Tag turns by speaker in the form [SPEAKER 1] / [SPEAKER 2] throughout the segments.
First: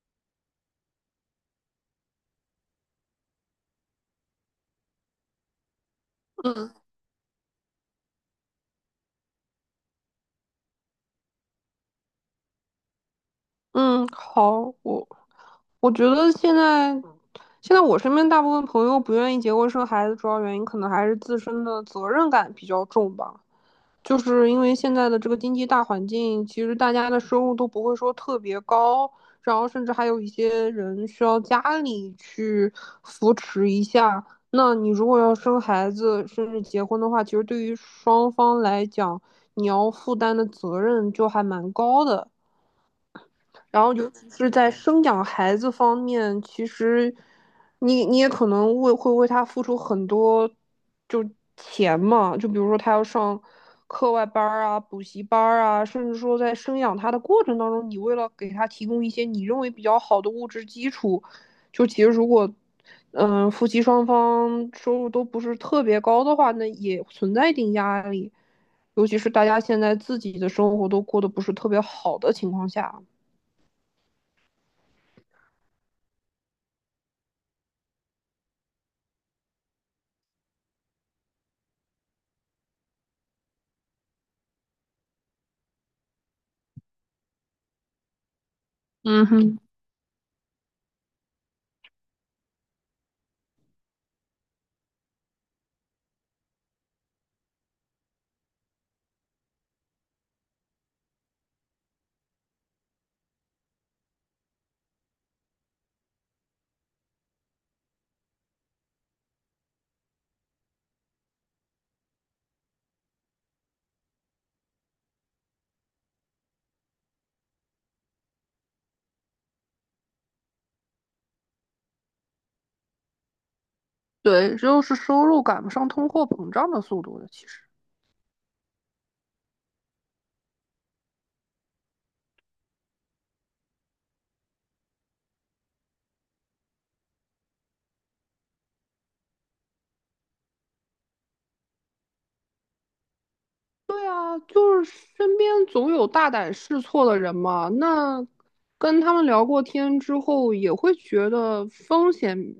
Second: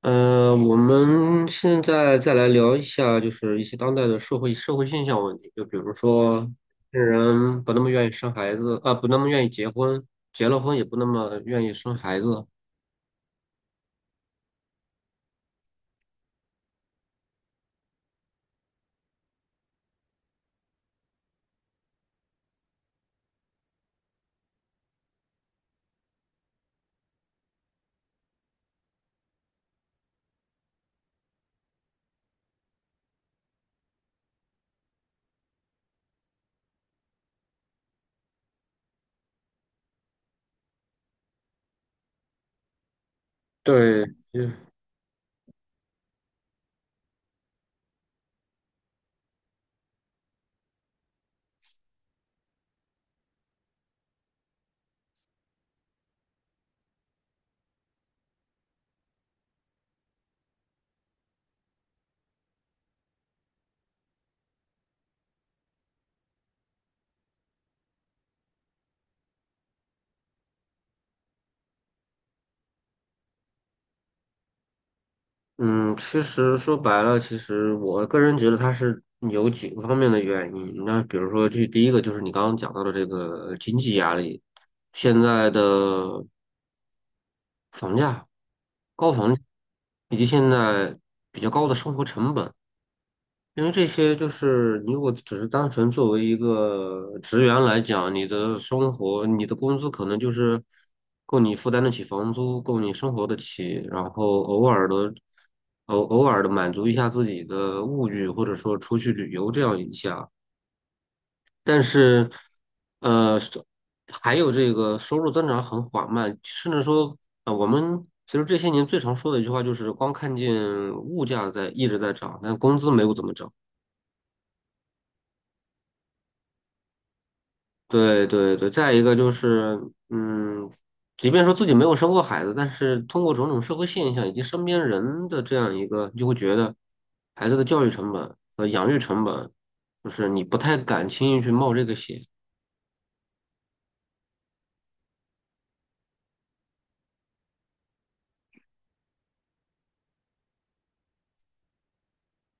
[SPEAKER 1] 我们现在再来聊一下，就是一些当代的社会现象问题，就比如说，
[SPEAKER 2] 嗯
[SPEAKER 1] 现在人不那么愿意生孩子啊，不那么愿意结婚，结了婚也不那么愿意生孩子。
[SPEAKER 2] 嗯，好，我觉得现在我身边大部分朋友不愿意结婚生孩子，主要原因可能还是自身的责任感比较重吧。就是因为现在的这个经济大环境，其实大家的收入都不会说特别高，然后甚至还有一些人需要家里去扶持一下。那你如果要生孩子，甚至结婚的话，其实对于双方来讲，你要负担的责任就还蛮高的。然后
[SPEAKER 1] 对，
[SPEAKER 2] 尤其
[SPEAKER 1] 就
[SPEAKER 2] 是在生养孩子方面，其实你也可能会为他付出很多，就钱嘛，就比如说他要上课外班儿啊、补习班儿啊，甚至说在生养他的过程当中，你为了给他提供一些你认为比较好的物质基础，就其实如果夫妻双方收入都不是特别高的话，那也存在一定压力，尤其是大家现在自己的生活都过得不是特别好的情况下。
[SPEAKER 1] 嗯其实说白了，其实我个人觉得它是有几个方面的原因。那比如说，这第一个就是你刚刚讲到的这个经济压力，现在的房价、高
[SPEAKER 2] 嗯
[SPEAKER 1] 房价
[SPEAKER 2] 哼，
[SPEAKER 1] 以及现在比较高的生活成本。因为这些就是你如果只是单纯作为一个职员来讲，你的生活、你的工资可能就是够你负担得起房租，够你生活得起，然后偶尔的、偶尔的满足一下自己的物欲，或者说出去旅游这样一下。但是，呃，收还有这个收入增长很缓慢，甚至说，啊，我们其实这些年最常说的一句话就是，光看见物价在一直在涨，但工资没有怎么涨。
[SPEAKER 2] 对，就是收入赶不上通货膨胀的速度的，其实。
[SPEAKER 1] 对对对，再一个就是，嗯，即便说自己没有生过孩子，但是通过种种社会现象以及身边人的这样一个，你就会觉得孩子的教育成本和养育成本，就是你不太敢轻易去冒这个险。
[SPEAKER 2] 对啊，就是身边总有大胆试错的人嘛。那跟他们聊过天之后，也会觉得风险，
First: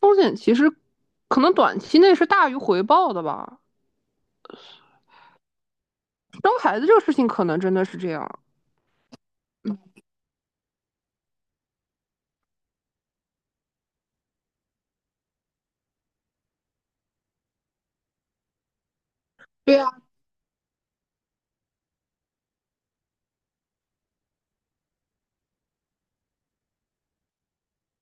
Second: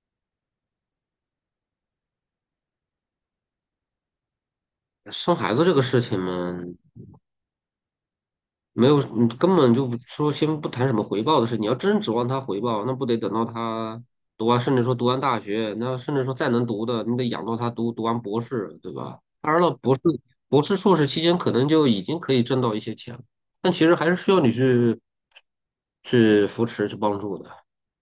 [SPEAKER 2] 风险其实可能短期内是大于回报的吧。
[SPEAKER 1] 生孩子这个事情嘛，
[SPEAKER 2] 生孩子这个事情，可能真的是这样。
[SPEAKER 1] 没有，你根本就不说先不谈什么回报的事，你要真指望他回报，那不得等到他读完，甚至说读完大学，那甚至说再能读的，你得养到他读完博士，对吧？当然了，
[SPEAKER 2] 对
[SPEAKER 1] 博士、
[SPEAKER 2] 呀。
[SPEAKER 1] 博士、硕士期间可能就已经可以挣到一些钱了，但其实还是需要你去去扶持、去帮助的。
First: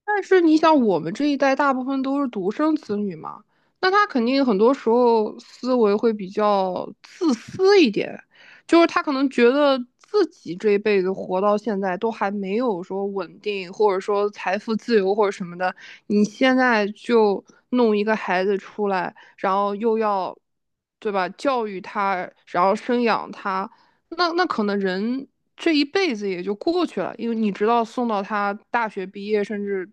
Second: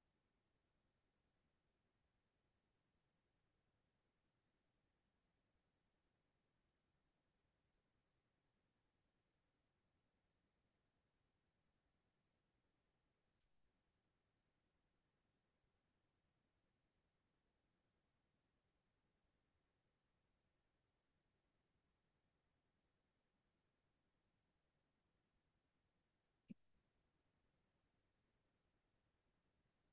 [SPEAKER 2] 但是你想，我们这一代大部分都是独生子女嘛，那他肯定很多时候思维会比较自私一点，就是他可能觉得自己这一辈子活到现在都还没有说稳定，或者说财富自由或者什么的，你现在就弄一个孩子出来，然后又要，对吧，教育他，然后生养他。那可能人这一辈子也就过去了，因为你直到送到他大学毕业，甚至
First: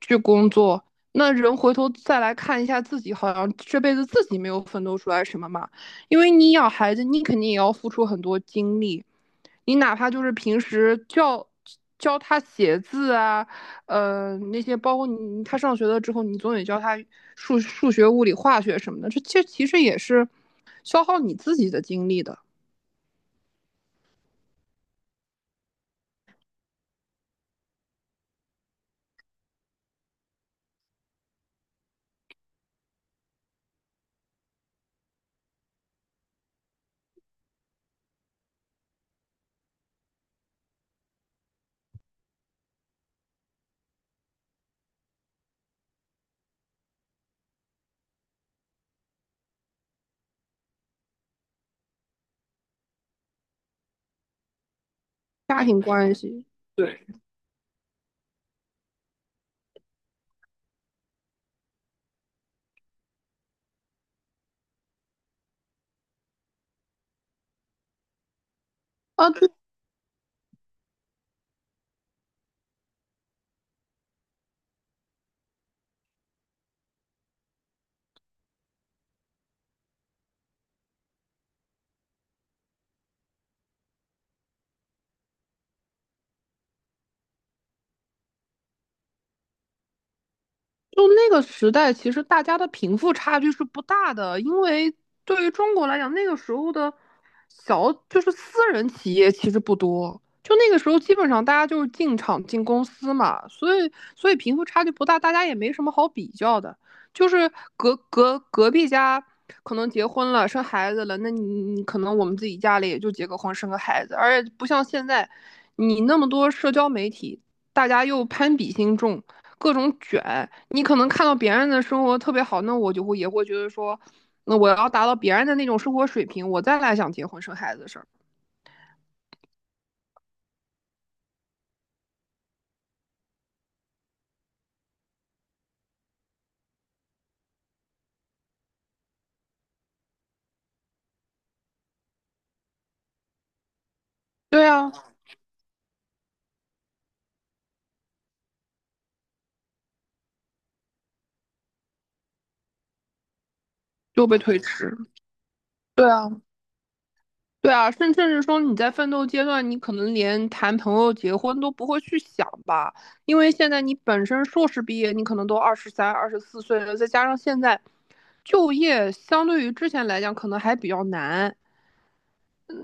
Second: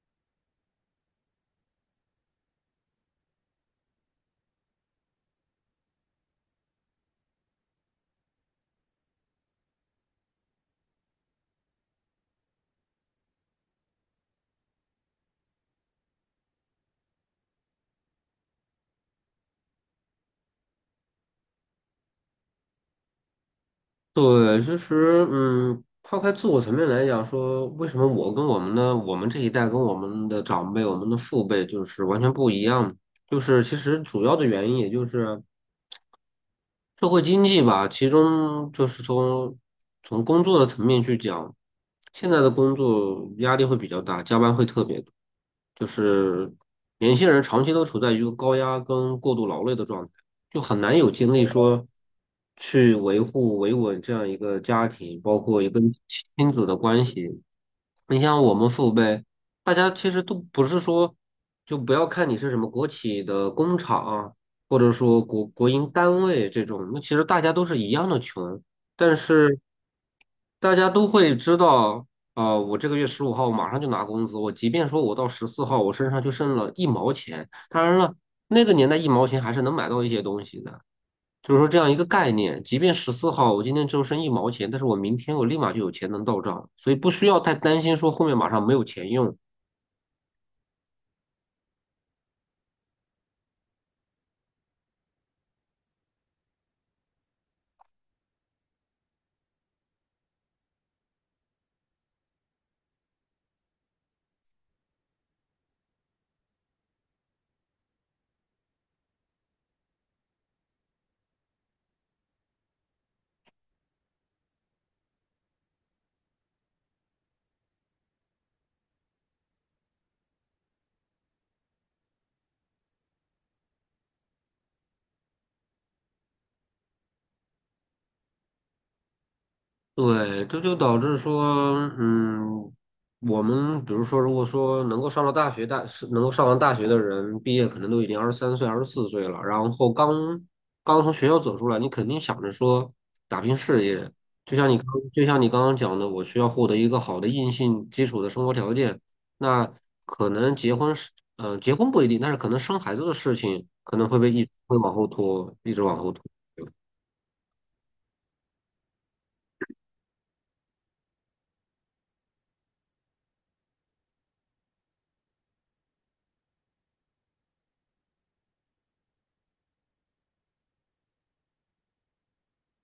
[SPEAKER 2] 去工作，那人回头再来看一下自己，好像这辈子自己没有奋斗出来什么嘛。因为你养孩子，你肯定也要付出很多精力，你哪怕就是平时教教他写字啊，那些包括你他上学了之后，你总得教他数学、物理、化学什么的，这其实也是消耗你自己的精力的。
[SPEAKER 1] 对，其实，嗯，抛开自我层面来讲说，为什么我跟我们这一代跟我们的长辈、我们的父辈就是完全不一样？就是其实主要的原因，也就是。社会经济吧，其中就是从从工作的层面去讲，现在的工作压力会比较大，加班会特别多，就是年轻人长期都处在一个高压跟过度劳累的状态，就很难有精力说去维护维稳这样一个家庭，包括
[SPEAKER 2] 家
[SPEAKER 1] 一个
[SPEAKER 2] 庭关系。
[SPEAKER 1] 亲子的
[SPEAKER 2] 对，
[SPEAKER 1] 关系，你像我们父辈，大家其实都不是说，就不要看你是什么国企的工厂，或者说国营单位这种，那其实大家都是一样的穷，但
[SPEAKER 2] 啊，就
[SPEAKER 1] 是大家都会知道，啊、我这个月15号马上就拿工资，我即便说我到十四号我身上就剩了一毛钱，当然了，那个年代一毛钱还是能买到一些东西的。就是说这样一个概念，即便十四号我今天只有剩一毛钱，但是我明天我立马就有钱能到账，所以不需要太担心说后面马上没有钱用。
[SPEAKER 2] 就那个时代，其实大家的贫富差距是不大的，因为对于中国来讲，那个时候的小就是私人企业其实不多，就那个时候基本上大家就是进厂进公司嘛，所以贫富差距不大，大家也没什么好比较的。就是隔壁家可能结婚了，生孩子了，那你可能我们自己家里也就结个婚，生个孩子，而且不像现在，你那么多社交媒体，大家又攀比心重，各种卷，你可能看到别人的生活特别好，那我就会也会觉得说，那我要达到别人的那种生活水平，我再来想结婚生孩子的事儿。
[SPEAKER 1] 对，这就导致说，嗯，我们比如说，如果说能够上了大学，大是能够上完大学的人，毕业可能都已经23岁、24岁了，然后刚刚从学校走出来，你肯定想着说打拼事业，就
[SPEAKER 2] 对
[SPEAKER 1] 像你刚
[SPEAKER 2] 啊，
[SPEAKER 1] 就像你刚刚讲的，我需要获得一个好的硬性基础的生活条件，那可能结婚是，嗯，结婚不一定，但是可能生孩子的事情可能会
[SPEAKER 2] 就
[SPEAKER 1] 被
[SPEAKER 2] 被
[SPEAKER 1] 一直
[SPEAKER 2] 推
[SPEAKER 1] 会往
[SPEAKER 2] 迟。
[SPEAKER 1] 后拖，一直往
[SPEAKER 2] 对
[SPEAKER 1] 后拖。
[SPEAKER 2] 啊，对啊，甚至说你在奋斗阶段，你可能连谈朋友、结婚都不会去想吧，因为现在你本身硕士毕业，你可能都23、24岁了，再加上现在就业相对于之前来讲，可能还比较难。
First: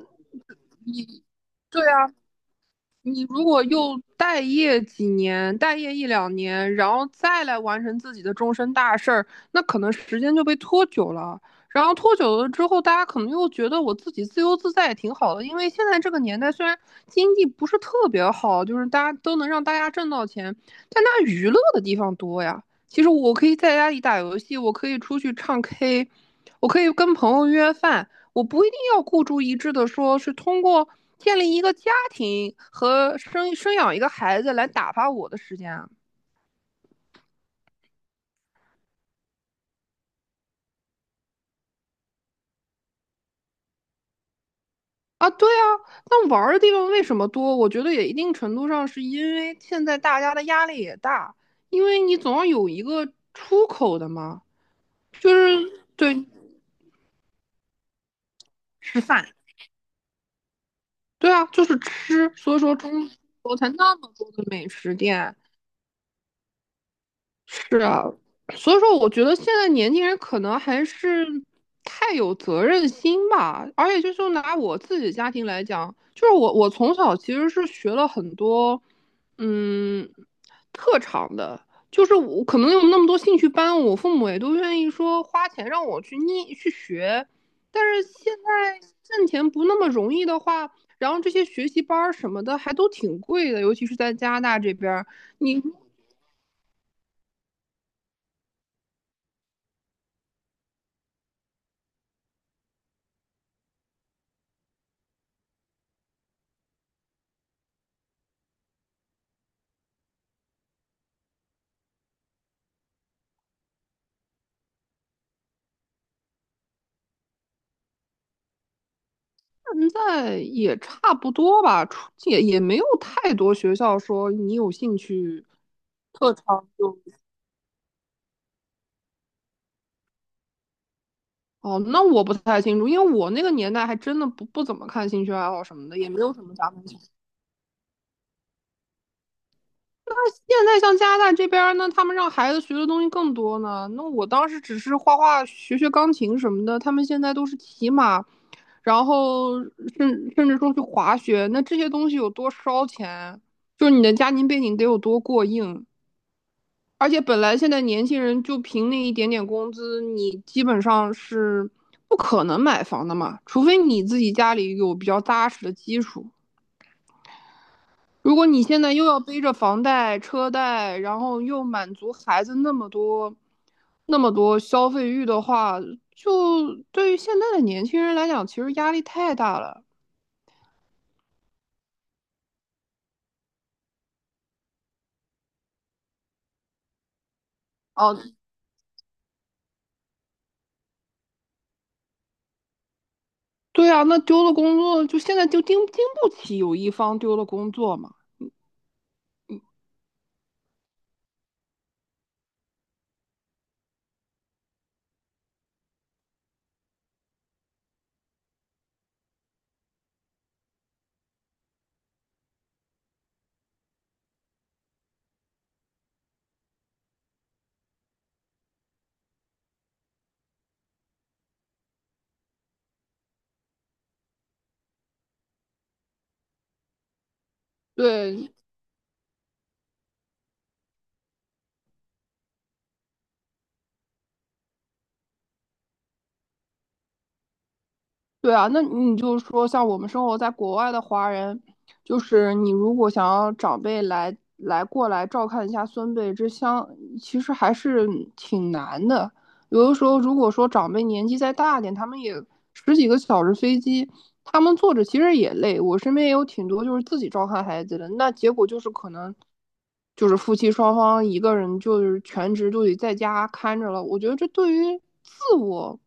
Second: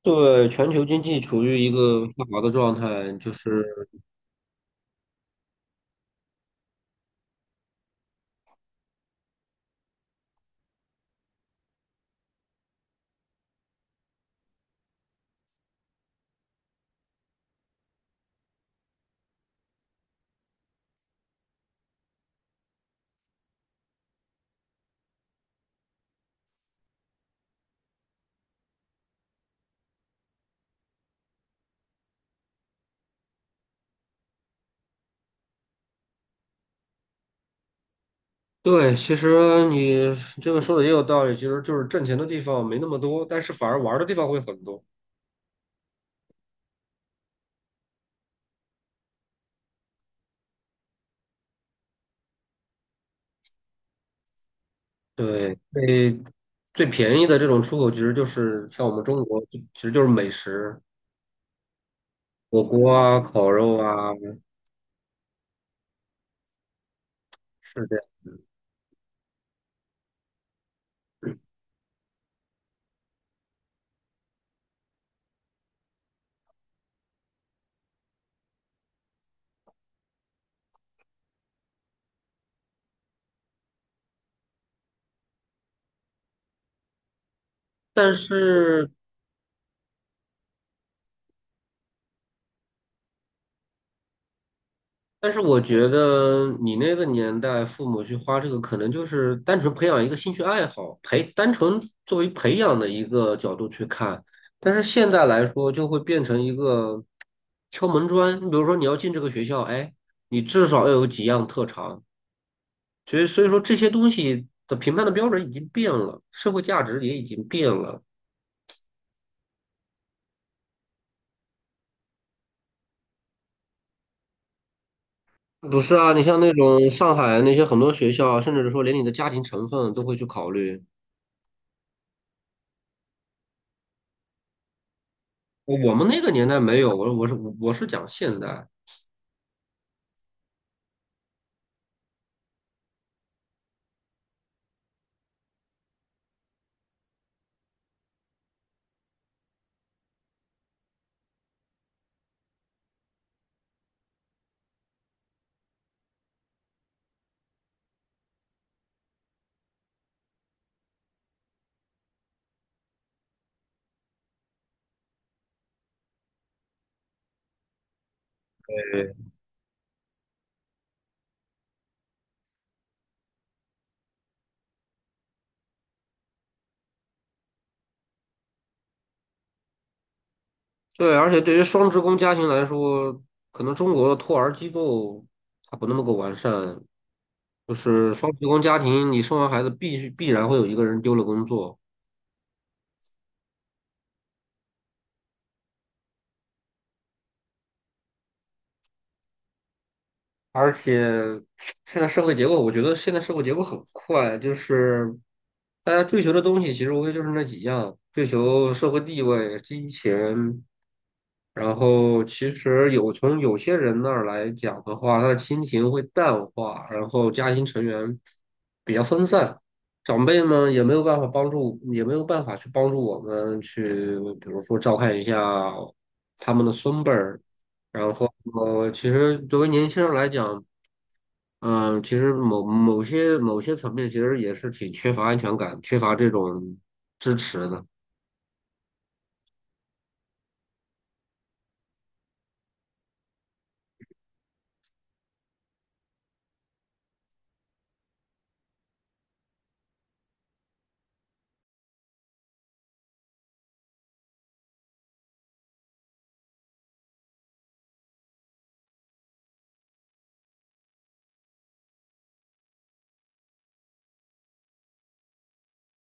[SPEAKER 1] 对，全球经济
[SPEAKER 2] 你
[SPEAKER 1] 处于一
[SPEAKER 2] 对
[SPEAKER 1] 个
[SPEAKER 2] 啊，
[SPEAKER 1] 下滑的状态，
[SPEAKER 2] 你
[SPEAKER 1] 就
[SPEAKER 2] 如果
[SPEAKER 1] 是
[SPEAKER 2] 又待业几年，待业一两年，然后再来完成自己的终身大事儿，那可能时间就被拖久了。然后拖久了之后，大家可能又觉得我自己自由自在也挺好的，因为现在这个年代虽然经济不是特别好，就是大家都能让大家挣到钱，但大家娱乐的地方多呀。其实我可以在家里打游戏，我可以出去唱 K，我可以跟朋友约饭。我不一定要孤注一掷的说是通过建立一个家庭和生养一个孩子来打发我的时间啊。
[SPEAKER 1] 对。其实你这个说的也有道理，其实就是挣钱的地方没那么多，但是反而玩儿的地方会很多。
[SPEAKER 2] 啊，对啊，那玩的地方为什么多？我觉得也一定程度上是因为现在大家的压力也大，因为你总要有一个出口的嘛，就
[SPEAKER 1] 对，
[SPEAKER 2] 是对
[SPEAKER 1] 最最便宜的这种出口，其实就是像我
[SPEAKER 2] 吃
[SPEAKER 1] 们中
[SPEAKER 2] 饭，
[SPEAKER 1] 国，就其实就是美食、
[SPEAKER 2] 对啊，就是吃，所以
[SPEAKER 1] 火
[SPEAKER 2] 说
[SPEAKER 1] 锅
[SPEAKER 2] 中
[SPEAKER 1] 啊、烤
[SPEAKER 2] 国才
[SPEAKER 1] 肉
[SPEAKER 2] 那
[SPEAKER 1] 啊，
[SPEAKER 2] 么多的美食店，是
[SPEAKER 1] 是这
[SPEAKER 2] 啊，
[SPEAKER 1] 样。
[SPEAKER 2] 所以说我觉得现在年轻人可能还是太有责任心吧，而且就是拿我自己家庭来讲，就是我从小其实是学了很多，嗯，特长的，就是我可能有那么多兴趣班，我父母也都愿意说花钱让我去念去学，但是
[SPEAKER 1] 但
[SPEAKER 2] 现在
[SPEAKER 1] 是
[SPEAKER 2] 挣钱不那么容易的话，然后这些学习班儿什么的还都挺贵的，尤其是在加拿大这边儿
[SPEAKER 1] 但是我
[SPEAKER 2] 你
[SPEAKER 1] 觉得你那个年代，父母去花这个，可能就是单纯培养一个兴趣爱好，培单纯作为培养的一个角度去看。但是现在来说，就会变成一个敲门砖。你比如说，你要进这个学校，哎，你至少要有几样特长。所以，所以说这些东西的评判的标准已经变了，社会价值也已经变了。
[SPEAKER 2] 现在也差不多吧，也没有太多学校说你有兴趣
[SPEAKER 1] 不是啊，你
[SPEAKER 2] 特
[SPEAKER 1] 像那
[SPEAKER 2] 长
[SPEAKER 1] 种上海那些很多学校，甚至是说连你的家庭成分都会去考虑。
[SPEAKER 2] 哦，那我不太清楚，因为我那个年代还真的不怎么看兴趣爱好
[SPEAKER 1] 我
[SPEAKER 2] 什么
[SPEAKER 1] 我
[SPEAKER 2] 的，
[SPEAKER 1] 们
[SPEAKER 2] 也
[SPEAKER 1] 那
[SPEAKER 2] 没
[SPEAKER 1] 个
[SPEAKER 2] 有什
[SPEAKER 1] 年
[SPEAKER 2] 么
[SPEAKER 1] 代
[SPEAKER 2] 加
[SPEAKER 1] 没
[SPEAKER 2] 分
[SPEAKER 1] 有，
[SPEAKER 2] 项。
[SPEAKER 1] 我是讲现代，
[SPEAKER 2] 现在像加拿大这边儿呢，他们让孩子学的东西更多呢。那我当时只是画画、学学钢琴什么的，他们现在都是骑马，然后甚至说去滑雪，那这些东西有多烧钱？就是你的家庭背景得有多过硬？而且本来现在年轻人就凭那一点点工资，你基本上是不可能买房的嘛，除非你自己家里有比较扎实的基础。如果你现在又要背着房贷、车贷，然后又满足孩子那么多、那么多消费欲的话，就对于现在的年轻人来讲，其实压力太大了。
[SPEAKER 1] 对，而且对于双职工家庭来说，可能中国的托儿机构它不那么够完善，就是
[SPEAKER 2] 哦，
[SPEAKER 1] 双职工家庭，你生完孩子必须必然会有一个人丢了工作，
[SPEAKER 2] 对啊，那丢了工作，就现在就盯不起有一方丢了工作嘛。
[SPEAKER 1] 而且现在社会结构，我觉得现在社会结构很快，就是大家追求的东西其实无非就是那几样，追求社会地位、金钱。然后其实有从有些人那儿来讲的话，他的亲情会淡化，然后家庭成员比较分散，长辈们也没有办法帮助，也没有办法去帮助我们去，比如说照看一下他们的孙辈儿。然后，
[SPEAKER 2] 对，
[SPEAKER 1] 其实作为年轻人来讲，嗯，其实某些层面，其实也是挺缺乏安全感，缺乏这种支持的。
[SPEAKER 2] 对啊，那你就是说，像我们生活在国外的华人，就是你如果想要长辈过来照看一下孙辈这相其实还是挺难的。有的时候，如果说长辈年纪再大点，他们也十几个小时飞机，他们坐着其实也累。我身边也有挺多就是自己照看孩子的，那结果就是可能就是夫妻双方一个人就是全职就得在家看着了。我觉得这对于自我、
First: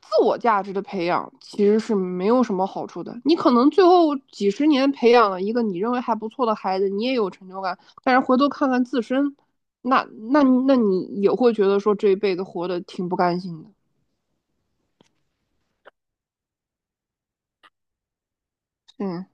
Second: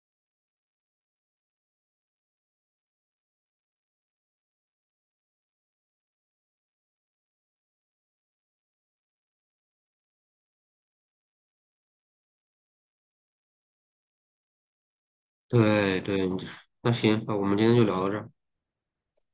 [SPEAKER 2] 自我价值的培养其实是没有什么好处的。你可能最后几十年培养了一个你认为还不错的孩子，你也有成就感，但是回头看看自身，那那你也会觉得说这一辈子活得挺不甘心的。
[SPEAKER 1] 对对，那行，那我们今天就聊到这儿。
[SPEAKER 2] 嗯。